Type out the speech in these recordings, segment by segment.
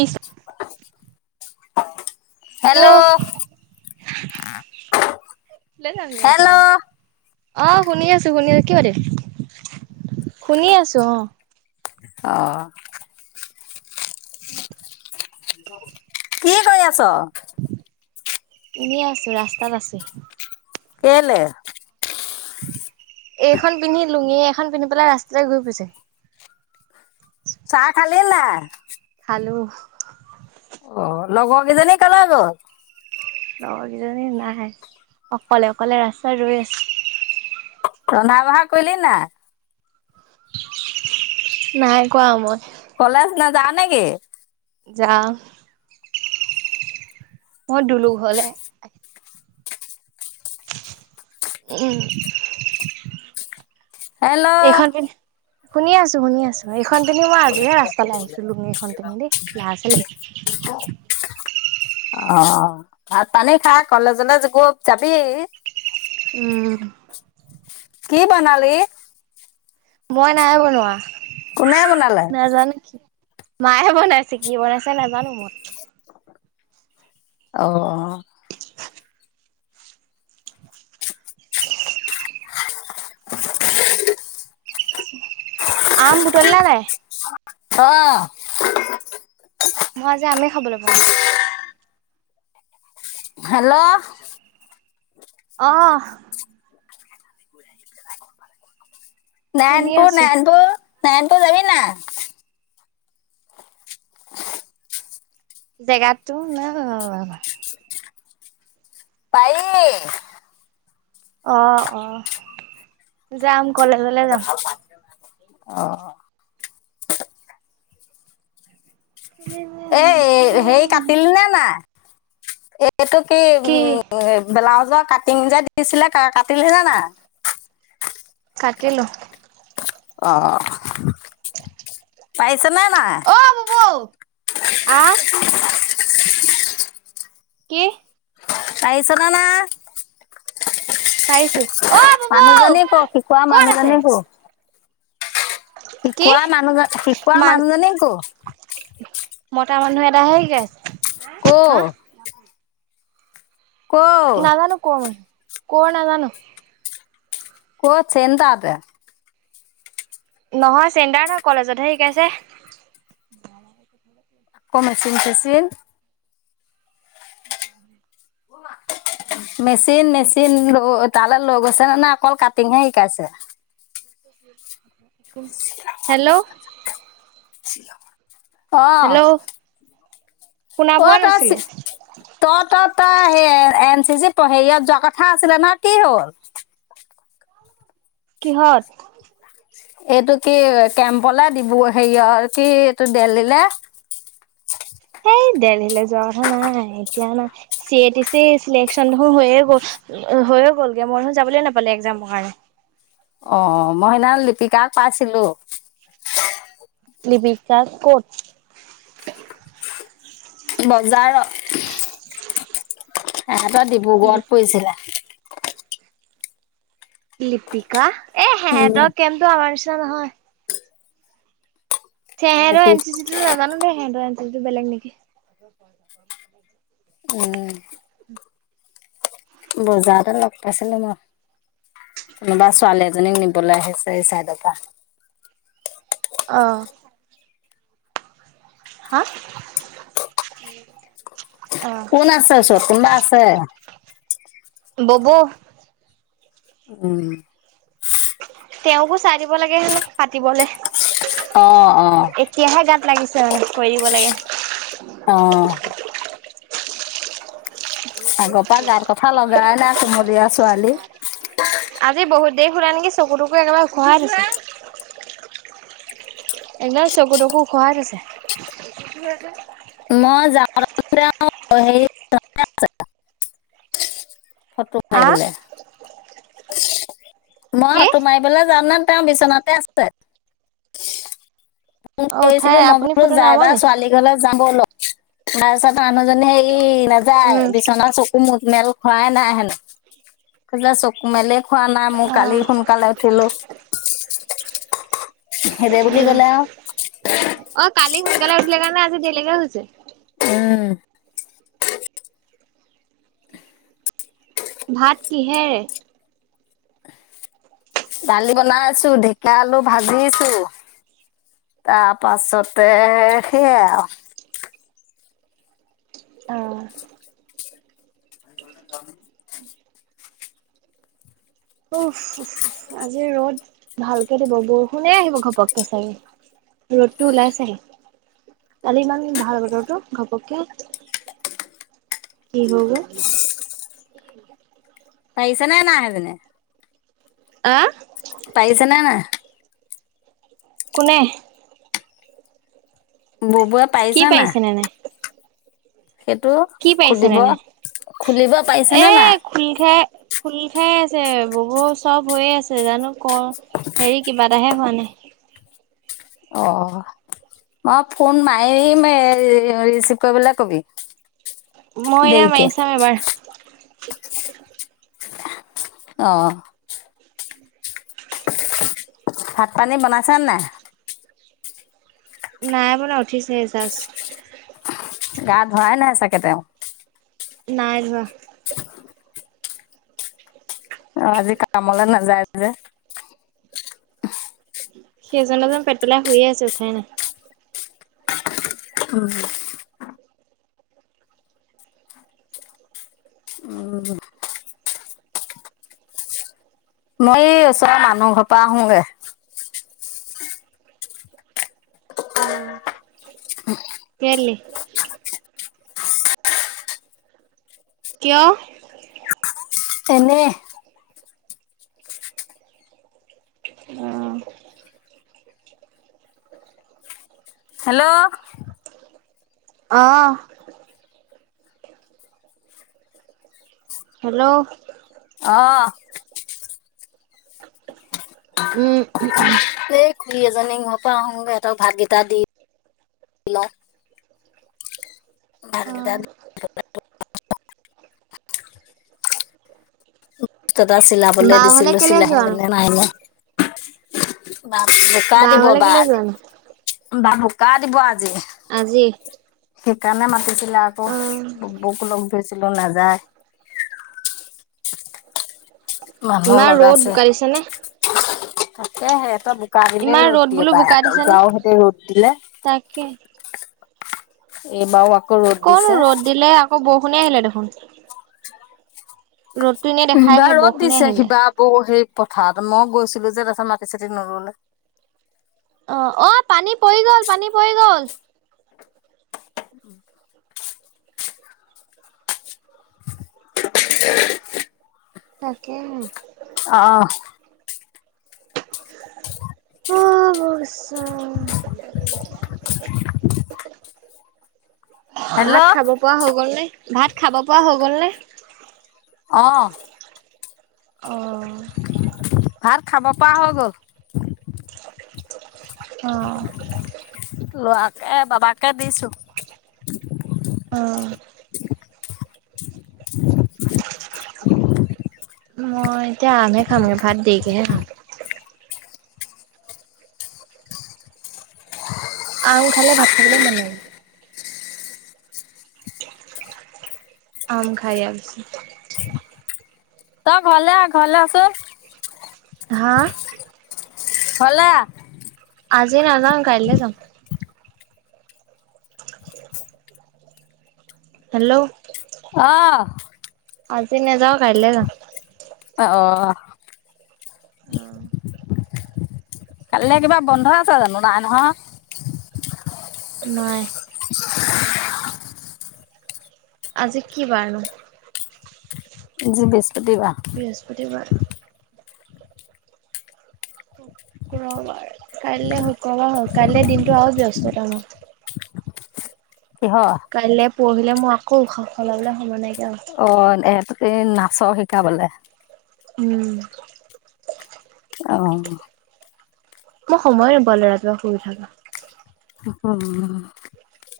ইচ [inaudible] hello ল যান ক প হেল্ল' [unintelligible] অ শুনি আছো শুনি আছো কিয় দিম শুনি আছো অ অ ত কি কৰি আছ এনেই আছো ৰাস্তাত আছো কেলে এইখন পিন্ধি লুঙিয়ে খন পিন্ধি পেলাই ৰাস্তাতে ঘুৰি ফুৰিছে চাহ খালি নাই হেল্ল' অ লগৰ কেইজনী কলে গ'ল। লগৰকিজনী নাই আহে অ। অকলে অকলে ৰাস্তাত ৰৈ আছে ৰন্ধা বঢ়া কৰিলি না নাই কৰা মই কলেজ নাযাওঁ নেকি যাও বহৰ দুলুক হ'লে উম হেল্ল' এইখন পিন্ধি শুনি আছো শুনি আছো এইখন পিন্ধি মই আজিহে ৰাস্তালৈ আহিছোলো এইখন পিন্ধি দেই লৰা ছোৱালী অ ভাত পানী খা কলেজলে জ গ যাবি উম কি বনালি? মই নাই বনোৱা। কোনে বনালে? নাজানো কি মায়ে বনাইছে, কি বনাইছে নাই জানো মই। অহ-অহ। [inaudible] আম বুটলিলা নাই? অহ। মই আজি আমে খাবলৈ পোৱা নাই। হেল্ল'? অহ। [inaudible] শুনি আছো। নাৰানপুৰ-নাৰানপুৰ? নাৰানপুৰ যাবি নাই? জেগাত তো না [unintelligible] পাৰি। অহ-অহ। যাম কলেজলৈ যাম। অহ। এ হেৰী কাটিল নে নাই? এইটো কি, উম, ব্লাউজঅত কাটিং যে দিছিলে, কাটিলহে ন নাই? কাটিলো। অহ অ ববৌ। আহ? [inaudible] কি? তাইিছদানা পাৰিছো। অহ ববৌ, মানুহজনীক ক' শিকোৱা কত আছে? মানুহজনীক ক'। কি শিকোৱা মানুহজন-শিকোৱা মানুহজনী ক'ৰ? মটা মানুহ এটা হে শিকাইছে। হা ক'ৰ? ক'ৰ? নাজানো ক'ৰ হয়। ক'ৰ নাজানো। ক'ত চেণ্টাৰত তে? নহয় চেণ্টাৰ নহয়, কলেজতহে শিকাইছে। আকৌ মেচিন-চেচিন। অহ মা। মেচিন-মেচিন ৰ তালে লৈ গৈছে নে নাই? অকল কাটিং হে শিকাইছে? হেল্ল'? চিল। অ হেল্ল' শুনা অ পোৱা তই ছি নাছিলো। ত তত তই সেই এন চি চি প হেৰিত যোৱা কথা আছিলে নহয় কি হ'ল কিহত এইটো কি কেম্পলে ডিব্ৰু হেৰিয়ৰ কি এইটো দেলহিলে হেই দেলহিলৈ যোৱা কথা নাই এতিয়া ন চি এটি চি চিলেকন দেখোন হৈয়ে গ'ল হৈয়ে গ'লগে মই দেখোন যাবলৈ নাপালো একজামৰ কাৰণে অ মই সেইদিনা লিপিকাক পাইছিলো। লিপিকা ক'ত। বজাৰত। তেহঁতৰ ডিব্ৰুগড়ত পৰিছিলে লিপিকা এ উম, সেহঁতৰ কেমটো আমাৰ পিত নহয় তেহঁতৰ এন চি লিপি- চি নেজানো দেই সেত টো বেলেগ নেকি? উম বজাৰতে লগ পাইছিলো মই কোনোবা ছোৱালী এজনীক নিবলৈ আহিছে এই চাইডৰ পৰা অঁ হা অ' কোন আছে ওচৰত কোনোবা আছে বব উম তেওঁকো চাই দিব লাগে হেলপ পাতিবলে অ অ এতিয়াহে গাত লাগিছে মানে কৰিব লাগে অ আগৰ পৰা গাত কথা লগাই নাই কোমলীয়া ছোৱালী আজি বহুত দেৰি সুুলা নেকি চকু টকু একেবাৰে ঘোহাই হৈছে। একদম চকুতকো খোৱাই আছে মই যাওঁ গে আৰু [unintelligible] ফটো মাৰে আ বলে মই কি? ফটো মাৰিবলে জাম নে এ বিচনাতে আছে ফোন অ', উঠাই কৰিছিলো মই আপুনি বোলো ফটো যাই নামা বা নি? ছোৱালী ঘৰলৈ যাবলে। তাৰপিছত মানুহজনী সেই নাযায় উম, বিচনা চকু মুখ মেল খোৱাই নাই হেনো চকু মেলি খোৱা নাই মোৰ কালি উম। সোনকালে উঠিলো হেইদ বুলি কলে আৰু যে - উম ভাত কিহেৰে দালি বনাইছো ঢেকীয়া আলু ভাজিছো তাৰ পাছতে সেইয়াই আৰু অ', [inaudible] অ আজি ৰ'দ ভালকে দিব বৰষুণে আহিব ঘপকে চাগে ৰ'দটো ওলাইছেহে কালি ইমান ভাল বতৰটো ঘপককে কি হা পাৰিছে নে নাই সেইজনীয়ে আহ পাৰিছে নে নাই কোনে ববুৱে কি পাৰিছে নাই পাৰিছেনে সেইটো কি খুলিব পাৰিছেনে নাই? খুলিব পাৰিছে নে নাই খুল খাই আছে ববৌ চব হৈয়ে আছে জানো ক হেৰি কিবা এটাহে হোৱা নাই অ মই ফোন মাৰিম ৰিচিভ কৰিবলৈ কবি মই এনে দেৰিকে মাৰি চাম এবাৰ [inaudible] অহ ভাত পানী বনাইছে নে নাই বনুৱা উঠিছে হে চাজ কেতিও [unintelligible] নাই ৰুৱা অ আজি কামলৈ নাযায় যে সেইজনে পেট পেলাই শুয়ে আছে উঠাই নাই উম উম মই ওচৰ মানুহ ঘৰ পৰা আহোগৈ [inaudible] কেলে কিয় এনে অহ হেল্ল' অহ হেল্ল' অহ এই উম খুৰী এজনী ইহৰ পৰা আহোঁ সিহঁতক ভাতকেইটা দি লওঁ ভাত কেইটা এটা চিলাবলে বা ঘৰলে দিছিলো কেলে চিলাই যোৱা নো মে নাই নে বা বুকা বা ঘৰলে দিবব কেলে আজি যোৱা নো বা ভোকা দিব আজি আজি সেইকাৰণে মাতিছো। যা আকৌ অ', বৌক লগত ধৈছিলো নাযায় মানুহ ইমান ৰ'দ লগাইছে। বোকা দিছেনে তাকে সিহঁতৰ বোকা দিনেই ইমান ৰ'দ দিয়ে বোলো বা বোকা দিছেনে যাও সিহতে ৰ'দ দিলে তাকে এইবাৰও আকৌ ৰ'দ দিছে। অ বৰষুণেই আহিলে দেখোন ৰ'দটো এনেই দেখাই কিবা আহে ৰ'দ বৰষুণে দিছে আহি যায় কিবা বৌ সেই পথাৰত মই গৈছিলো যে তাৰপছত মাটি চাতি নোৰুলে অ অ পানী পৰি গ'ল পানী পৰি গল উম তাকে অ [unintelligible] পছ [unintelligible] অহ হেল্ল' ভাত খাব পৰা হৈ গ'ল নে? ভাত খাব পৰা হৈ গ'ল নে? অ অহ ভাত খাব পৱা হৈ গ'ল। [unintelligible] অ', লোৱা এ বাবাকে দিছো অ'হ [unintelligible] মই এতিয়া আমহে খামগে, ভাত দেৰিকেহে খাম। আম খালে ভাত খাবলে মন নেযায়। আম খাই আছো। ত ঘলে আহ ঘলে আচো হা? ঘলে আহ। আজি নেজাং কাইলে যাম। হেল্ল' আ'হ আজি নেযাওঁ কাইলৈ যাম। অ অ কালিলে কিবা বন্ধ আছে জানো নাই নহয় নাই। আজি কি বাৰনো? আজি বৃছ বৃহস্পতিবাৰ শুক্ৰবাৰ কাইলৈ শুক্ৰবাৰ হ কাইলে দিনটো আৰু ব্যস্ততাময় কিহৰ কাললৈ পহি মই আকৌ উশাহ সলাবলৈ সময় নাই [unintelligible] এই নাচৰ শিকাবলে উম আহ মই সময় নাপালো ৰাতিপুৱা শুই উঠা পা [unintelligible]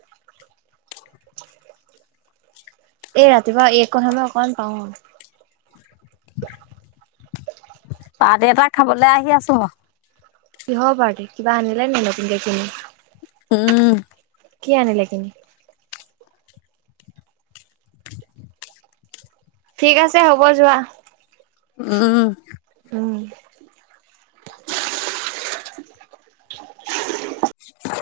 এই ৰাতিপুৱা এই কথা মই অকমান পাওঁ পাৰ্টি এটা খাবলৈ আহি আছো হ কিহৰ পাৰ্টি কিবা আনিলে নেকি নতুন কে কিনি উম কি আনিলে কিনি ঠিক আছে হ'ব যোৱা উম উম